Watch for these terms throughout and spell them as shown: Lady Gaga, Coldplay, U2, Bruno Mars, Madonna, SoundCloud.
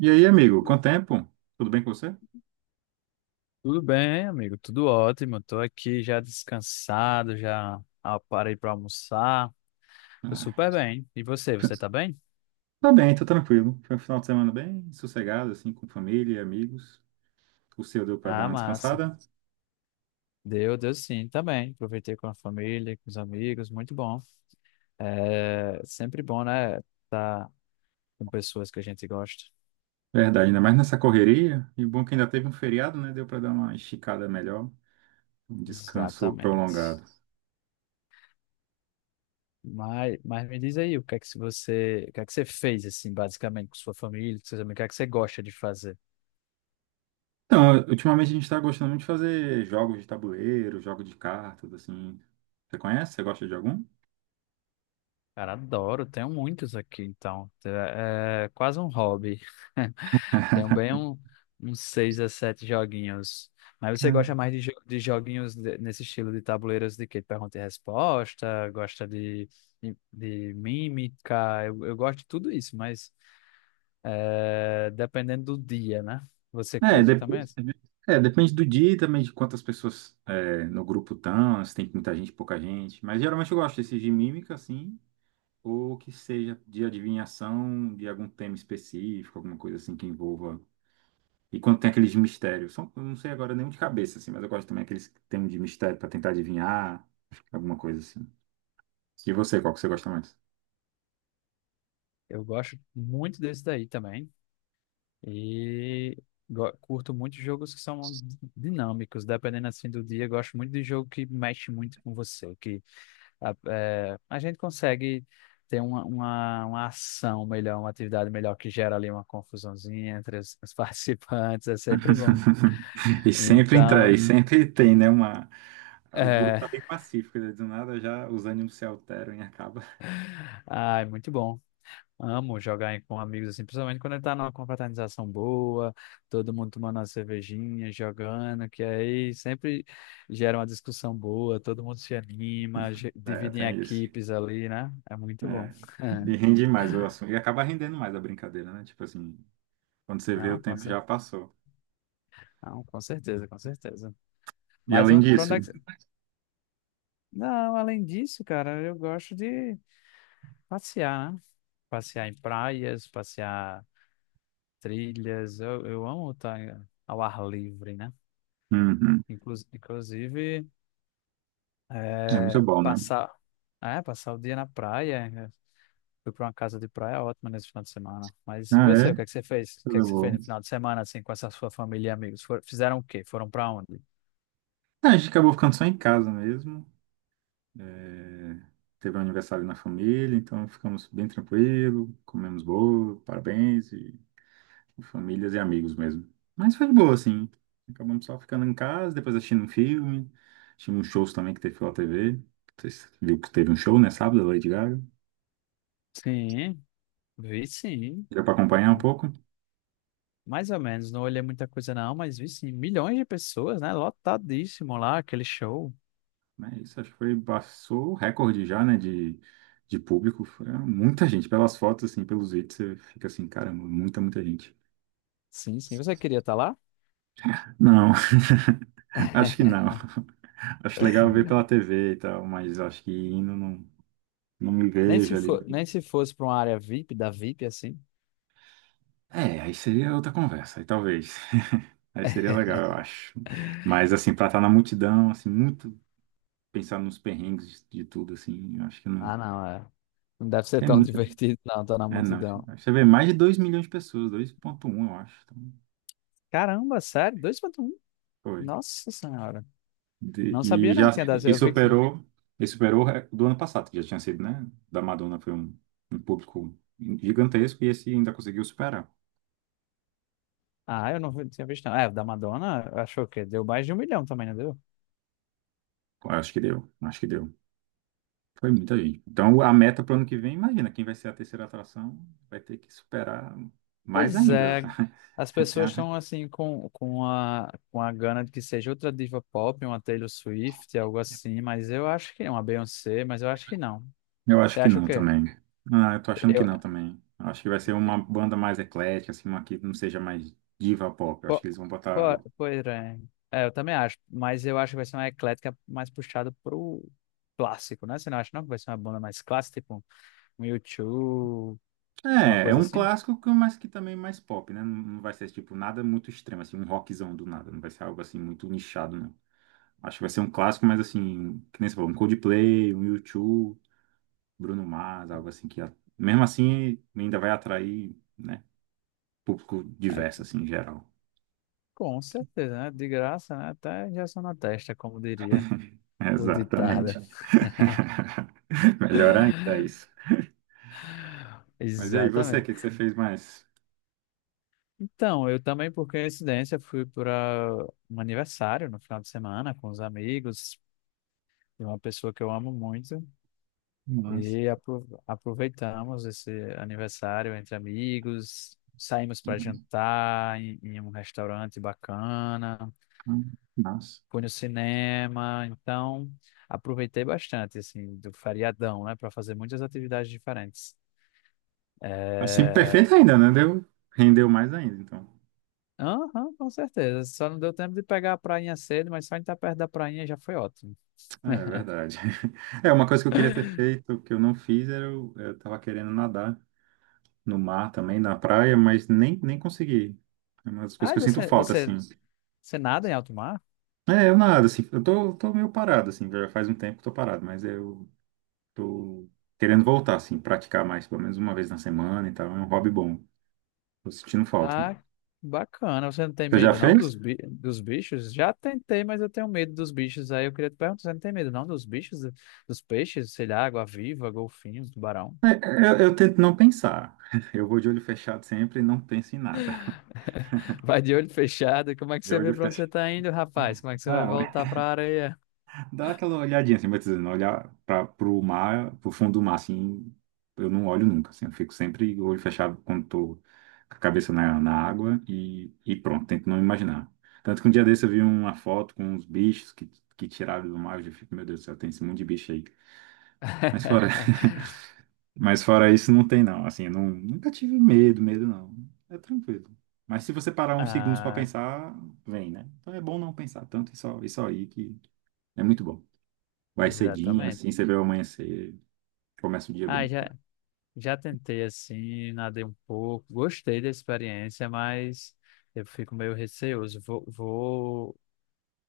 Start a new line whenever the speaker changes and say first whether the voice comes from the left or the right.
right: E aí, amigo, quanto tempo? Tudo bem com você?
left: Tudo bem, amigo? Tudo ótimo. Estou aqui já descansado, já parei para almoçar. Tô
right: Ah,
left: super bem. E você, tá bem?
right: tá bem, tô tranquilo. Foi um final de semana bem sossegado, assim, com família e amigos. O seu deu pra dar
left: Ah,
right: uma
left: massa.
right: descansada?
left: Deu sim, tá bem. Aproveitei com a família, com os amigos, muito bom. É sempre bom, né? Tá com pessoas que a gente gosta.
right: Verdade, ainda mais nessa correria. E bom é que ainda teve um feriado, né? Deu pra dar uma esticada melhor, um descanso
left: Exatamente.
right: prolongado.
left: Mas me diz aí, o que é que se você, o que é que você fez assim, basicamente com sua família, com seus amigos, o que é que você gosta de fazer?
right: Então, ultimamente a gente tá gostando muito de fazer jogos de tabuleiro, jogos de cartas, assim. Você conhece? Você gosta de algum?
left: Cara, adoro, tenho muitos aqui, então. É quase um hobby. Tenho bem um, uns seis a sete joguinhos. Mas você gosta mais de, de joguinhos nesse estilo de tabuleiros de quê? Pergunta e resposta, gosta de, de mímica, eu gosto de tudo isso, mas é, dependendo do dia, né? Você
right: É,
left: curte também?
right: depois, é, depende do dia e também de quantas pessoas é, no grupo estão, se tem muita gente, pouca gente. Mas geralmente eu gosto desses de mímica, assim, ou que seja de adivinhação de algum tema específico, alguma coisa assim que envolva. E quando tem aqueles de mistério, são, eu não sei agora nenhum de cabeça, assim, mas eu gosto também aqueles que tem de mistério para tentar adivinhar, alguma coisa assim. E você, qual que você gosta mais?
left: Eu gosto muito desse daí também. E curto muito jogos que são dinâmicos, dependendo assim do dia. Gosto muito de jogo que mexe muito com você, que a gente consegue ter uma, uma ação melhor, uma atividade melhor que gera ali uma confusãozinha entre os participantes. É sempre bom.
right: E sempre entra,
left: Então,
right: e sempre tem, né? Uma... O grupo
left: é,
right: tá bem pacífico, né? Do nada já os ânimos se alteram e acaba.
left: ai, muito bom. Amo jogar com amigos assim, principalmente quando tá numa confraternização boa, todo mundo tomando uma cervejinha, jogando, que aí sempre gera uma discussão boa, todo mundo se anima,
right: É,
left: divide em
right: tem isso.
left: equipes ali, né? É muito bom.
right: É. E rende mais o assunto. E acaba rendendo mais a brincadeira, né? Tipo assim, quando você vê, o
left: Não, com
right: tempo
left: cer-
right: já passou.
left: Não, com certeza, com certeza.
right: E
left: Mas
right: além
left: pra onde é
right: disso,
left: que... Não, além disso, cara, eu gosto de passear, né? Passear em praias, passear trilhas. Eu amo estar ao ar livre, né?
right: uhum,
left: Inclusive,
right: é muito
left: É,
right: bom, né?
left: passar, é, passar o dia na praia. Né? Fui para uma casa de praia ótima nesse final de semana. Mas e
right: Ah,
left: você, o
right: é?
left: que é que você fez? O que é
right: Tudo
left: que você fez
right: bom.
left: no final de semana, assim, com essa sua família e amigos? Fizeram o quê? Foram para onde?
right: Ah, a gente acabou ficando só em casa mesmo. É, Teve um aniversário na família, então ficamos bem tranquilo, comemos bolo, parabéns, e. Famílias e amigos mesmo. Mas foi de boa, assim. Acabamos só ficando em casa, depois assistindo um filme. Tínhamos shows também que teve pela TV. Vocês viram que teve um show, né? Sábado, da Lady Gaga.
left: Sim, vi sim.
right: Deu pra acompanhar um pouco.
left: Mais ou menos, não olhei muita coisa não, mas vi sim. Milhões de pessoas, né? Lotadíssimo lá, aquele show.
right: Mas isso, acho que foi, passou o recorde já, né? De público. Foi muita gente. Pelas fotos, assim, pelos vídeos, você fica assim, caramba, muita, muita gente.
left: Sim, sim. Você queria estar lá?
right: Não, acho que não. Acho legal ver pela TV e tal, mas acho que indo não, não me
left: Nem se
right: vejo ali.
left: for, nem se fosse para uma área VIP, da VIP, assim.
right: É, aí seria outra conversa, aí talvez. Aí seria legal, eu acho. Mas, assim, pra estar na multidão, assim, muito pensar nos perrengues de tudo, assim, eu acho que não.
left: Ah, não, é. Não deve ser
right: É
left: tão
right: muita.
left: divertido, não, tá na
right: É, não. acho-
left: multidão.
right: acho Você vê mais de 2 milhões de pessoas, 2,1, eu acho. Então,
left: Caramba, sério? 2 ponto um?
right: foi.
left: Nossa senhora. Não sabia
right: E
left: não
right: já
left: que tinha dado.
right: e
left: Eu vi que...
right: superou, e superou o do ano passado, que já tinha sido, né? Da Madonna foi um, um público gigantesco e esse ainda conseguiu superar.
left: Ah, eu não vi- tinha visto não. É, o da Madonna, achou que deu mais de um milhão também, não deu?
right: Eu acho que deu, acho que deu. Foi muita gente. Então, a meta para o ano que vem, imagina, quem vai ser a terceira atração vai ter que superar mais
left: Pois
right: ainda.
left: é. As pessoas
right: Tá?
left: estão assim com, com a gana de que seja outra diva pop, uma Taylor Swift, algo assim, mas eu acho que é uma Beyoncé, mas eu acho que não.
right: Eu
left: Você
right: acho que
left: acha o
right: não
left: quê?
right: também. Ah, eu tô achando que
left: Eu,
right: não também. Eu Acho que vai ser uma banda mais eclética, assim, uma que não seja mais diva pop. Eu acho
left: po,
right: que eles vão
left: po,
right: botar.
left: pois é. É, eu também acho, mas eu acho que vai ser uma eclética mais puxada pro clássico, né? Você não acha não que vai ser uma banda mais clássica, tipo um YouTube, uma
right: É, é
left: coisa
right: um
left: assim?
right: clássico, que- mas que também é mais pop, né? Não vai ser, tipo, nada muito extremo, assim, um rockzão do nada. Não vai ser algo, assim, muito nichado, não. Acho que vai ser um clássico, mas, assim, que nem você falou, um Coldplay, um U2. Bruno Mars, algo assim que, mesmo assim, ainda vai atrair, né, público diverso,
left: Aí,
right: assim, em geral.
left: com certeza, né? De graça, né? Até injeção na testa, como diria o ditado.
right: Exatamente. Melhor ainda isso. Mas e aí, você, o
left: Exatamente.
right: que que você fez mais?
left: Então, eu também, por coincidência, fui para um aniversário no final de semana com os amigos de uma pessoa que eu amo muito.
right: Nossa.
left: E aproveitamos esse aniversário entre amigos, saímos para jantar em um restaurante bacana,
right: Nossa.
left: fui no cinema, então aproveitei bastante assim do feriadão, né, para fazer muitas atividades diferentes.
right: Assim,
left: É...
right: perfeito ainda, né? Deu, rendeu mais ainda, então.
left: aham, com certeza. Só não deu tempo de pegar a prainha cedo, mas só em estar perto da prainha já foi ótimo.
right: É verdade. É, uma coisa que eu queria ter feito, que eu não fiz, era eu, tava querendo nadar no mar também, na praia, mas nem, nem consegui. É uma das coisas
left: Ah,
right: que
left: e
right: eu sinto
left: você,
right: falta, assim.
left: você nada em alto mar?
right: É, eu nada, assim, eu tô, meio parado, assim, já faz um tempo que tô parado, mas eu tô querendo voltar, assim, praticar mais, pelo menos uma vez na semana e tal, é um hobby bom, tô sentindo falta.
left: Ah, bacana. Você não tem
right: Você já
left: medo não
right: fez?
left: dos, bi dos bichos? Já tentei, mas eu tenho medo dos bichos. Aí eu queria te perguntar, você não tem medo não dos bichos, dos peixes, sei lá, água-viva, golfinhos, tubarão?
right: Eu tento não pensar, eu vou de olho fechado sempre e não penso em nada.
left: Vai de olho fechado. Como é que
right: De
left: você
right: olho
left: vê pra onde você
right: fechado.
left: tá indo, rapaz? Como é que você vai
right: Não,
left: voltar pra areia?
right: Dá aquela olhadinha, assim, batizando, olhar para pro mar, pro fundo do mar, assim, eu não olho nunca, assim, eu fico sempre com o olho fechado quando tô com a cabeça na, na água e pronto, tento não imaginar. Tanto que um dia desse eu vi uma foto com uns bichos que tiraram do mar, eu já fico, meu Deus do céu, tem esse monte de bicho aí. Mas fora, mas fora isso, não tem não, assim, eu não, nunca tive medo, medo não, é tranquilo. Mas se você parar uns segundos para
left: Ah,
right: pensar, vem, né? Então é bom não pensar tanto e só aí que é muito bom. Vai cedinho,
left: exatamente.
right: assim, você vê o amanhecer, começa o dia
left: Ah,
right: bem.
left: já, já tentei assim, nadei um pouco, gostei da experiência, mas eu fico meio receoso. Vou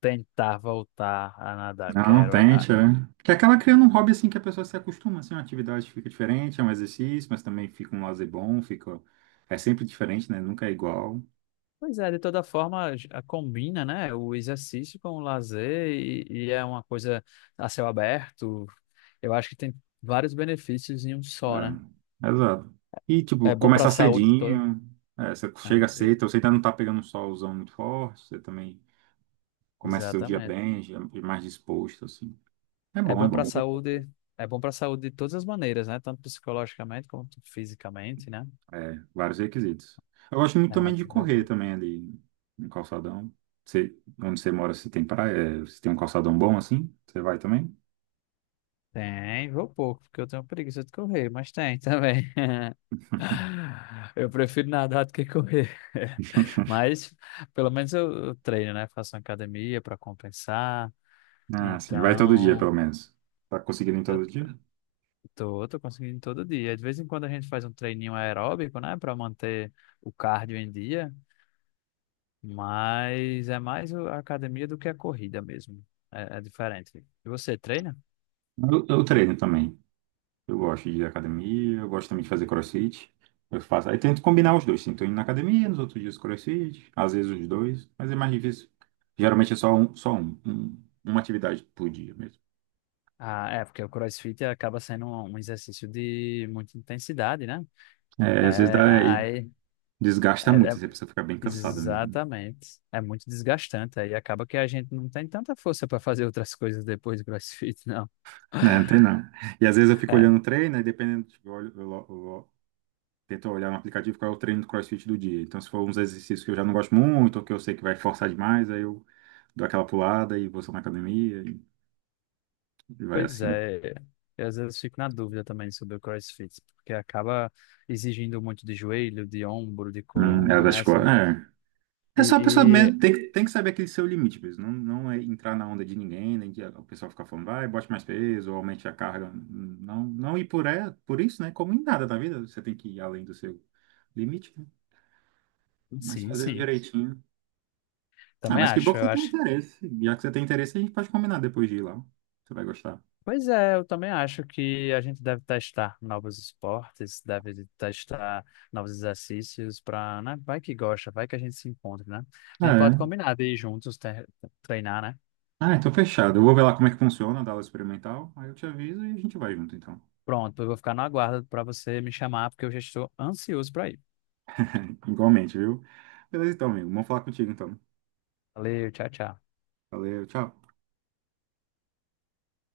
left: tentar voltar a nadar,
right: Não,
left: quero. Ah,
right: tente, é. Que acaba criando um hobby, assim, que a pessoa se acostuma, assim, uma atividade que fica diferente, é um exercício, mas também fica um lazer bom, fica... É sempre diferente, né? Nunca é igual.
left: pois é, de toda forma, combina, né, o exercício com o lazer e é uma coisa a céu aberto. Eu acho que tem vários benefícios em um só, né?
right: É, exato. E, tipo,
left: É bom para a
right: começar
left: saúde toda.
right: cedinho, é, você
left: Ah,
right: chega
left: e-
right: cedo, então você ainda não tá pegando um solzão muito forte, você também começa seu dia
left: exatamente.
right: bem, já mais disposto, assim. É
left: É
right: bom, é
left: bom para a
right: bom.
left: saúde, é bom para a saúde de todas as maneiras, né? Tanto psicologicamente quanto fisicamente, né?
right: É, vários requisitos. Eu gosto muito
left: É uma
right: também de
left: atividade
right: correr
left: boa.
right: também ali no calçadão. Você, onde você mora, se tem praia, é, se tem um calçadão bom assim, você vai também?
left: Tem, vou pouco, porque eu tenho preguiça de correr, mas tem também. Eu prefiro nadar do que correr. Mas pelo menos eu treino, né? Faço uma academia para compensar.
right: Ah, sim, vai todo dia pelo
left: Então,
right: menos. Tá conseguindo ir
left: eu
right: todo dia?
left: tô, tô conseguindo todo dia. De vez em quando a gente faz um treininho aeróbico, né? Para manter o cardio em dia. Mas é mais a academia do que a corrida mesmo. É, é diferente. E você treina?
right: Eu treino também. Eu gosto de ir à academia, eu gosto também de fazer crossfit. Eu faço, aí tento combinar os dois, sim. Tô indo na academia, nos outros dias crossfit, às vezes os dois, mas é mais difícil. Geralmente é uma atividade por dia mesmo.
left: Ah, é, porque o CrossFit acaba sendo um exercício de muita intensidade, né?
right: É, às vezes dá.
left: É,
right: É,
left: aí,
right: Desgasta
left: é- é-
right: muito, assim, a pessoa fica bem cansada mesmo.
left: exatamente. É muito desgastante. Aí acaba que a gente não tem tanta força para fazer outras coisas depois do CrossFit, não.
right: Né, não tem não. E às vezes eu fico
left: É,
right: olhando o treino, aí dependendo, tipo, eu, olho, eu lo- tento olhar no aplicativo qual é o treino do CrossFit do dia. Então, se for uns exercícios que eu já não gosto muito, ou que eu sei que vai forçar demais, aí eu dou aquela pulada e vou só na academia e vai
left: pois
right: assim.
left: é. Eu às vezes fico na dúvida também sobre o CrossFit, porque acaba exigindo muito de joelho, de ombro, de
right: É
left: coluna, né?
right: das costas.
left: Assim,
right: É. É só a pessoa
left: e,
right: mesmo, tem, tem que saber aquele seu limite mesmo. Não, não é entrar na onda de ninguém, nem de o pessoal ficar falando, vai, bote mais peso, ou aumente a carga. Não, não ir por, é, por isso, né? Como em nada na vida, você tem que ir além do seu limite, né? Mas
left: sim,
right: fazendo
left: sim.
right: direitinho. Ah,
left: Também
right: mas que bom
left: acho.
right: que
left: Eu
right: você tem
left: acho
right: interesse. Já que você tem interesse, a gente pode combinar depois de ir lá. Você vai gostar.
left: Pois é, eu também acho que a gente deve testar novos esportes, deve testar novos exercícios para, né? Vai que gosta, vai que a gente se encontra, né? A
right: Ah,
left: gente pode
right: É.
left: combinar de ir juntos treinar, né?
right: Ah, então fechado. Eu vou ver lá como é que funciona a aula experimental. Aí eu te aviso e a gente vai junto, então.
left: Pronto, eu vou ficar no aguardo para você me chamar, porque eu já estou ansioso para ir.
right: Igualmente, viu? Beleza, então, amigo. Vamos falar contigo, então.
left: Valeu, tchau, tchau.
right: Valeu, tchau.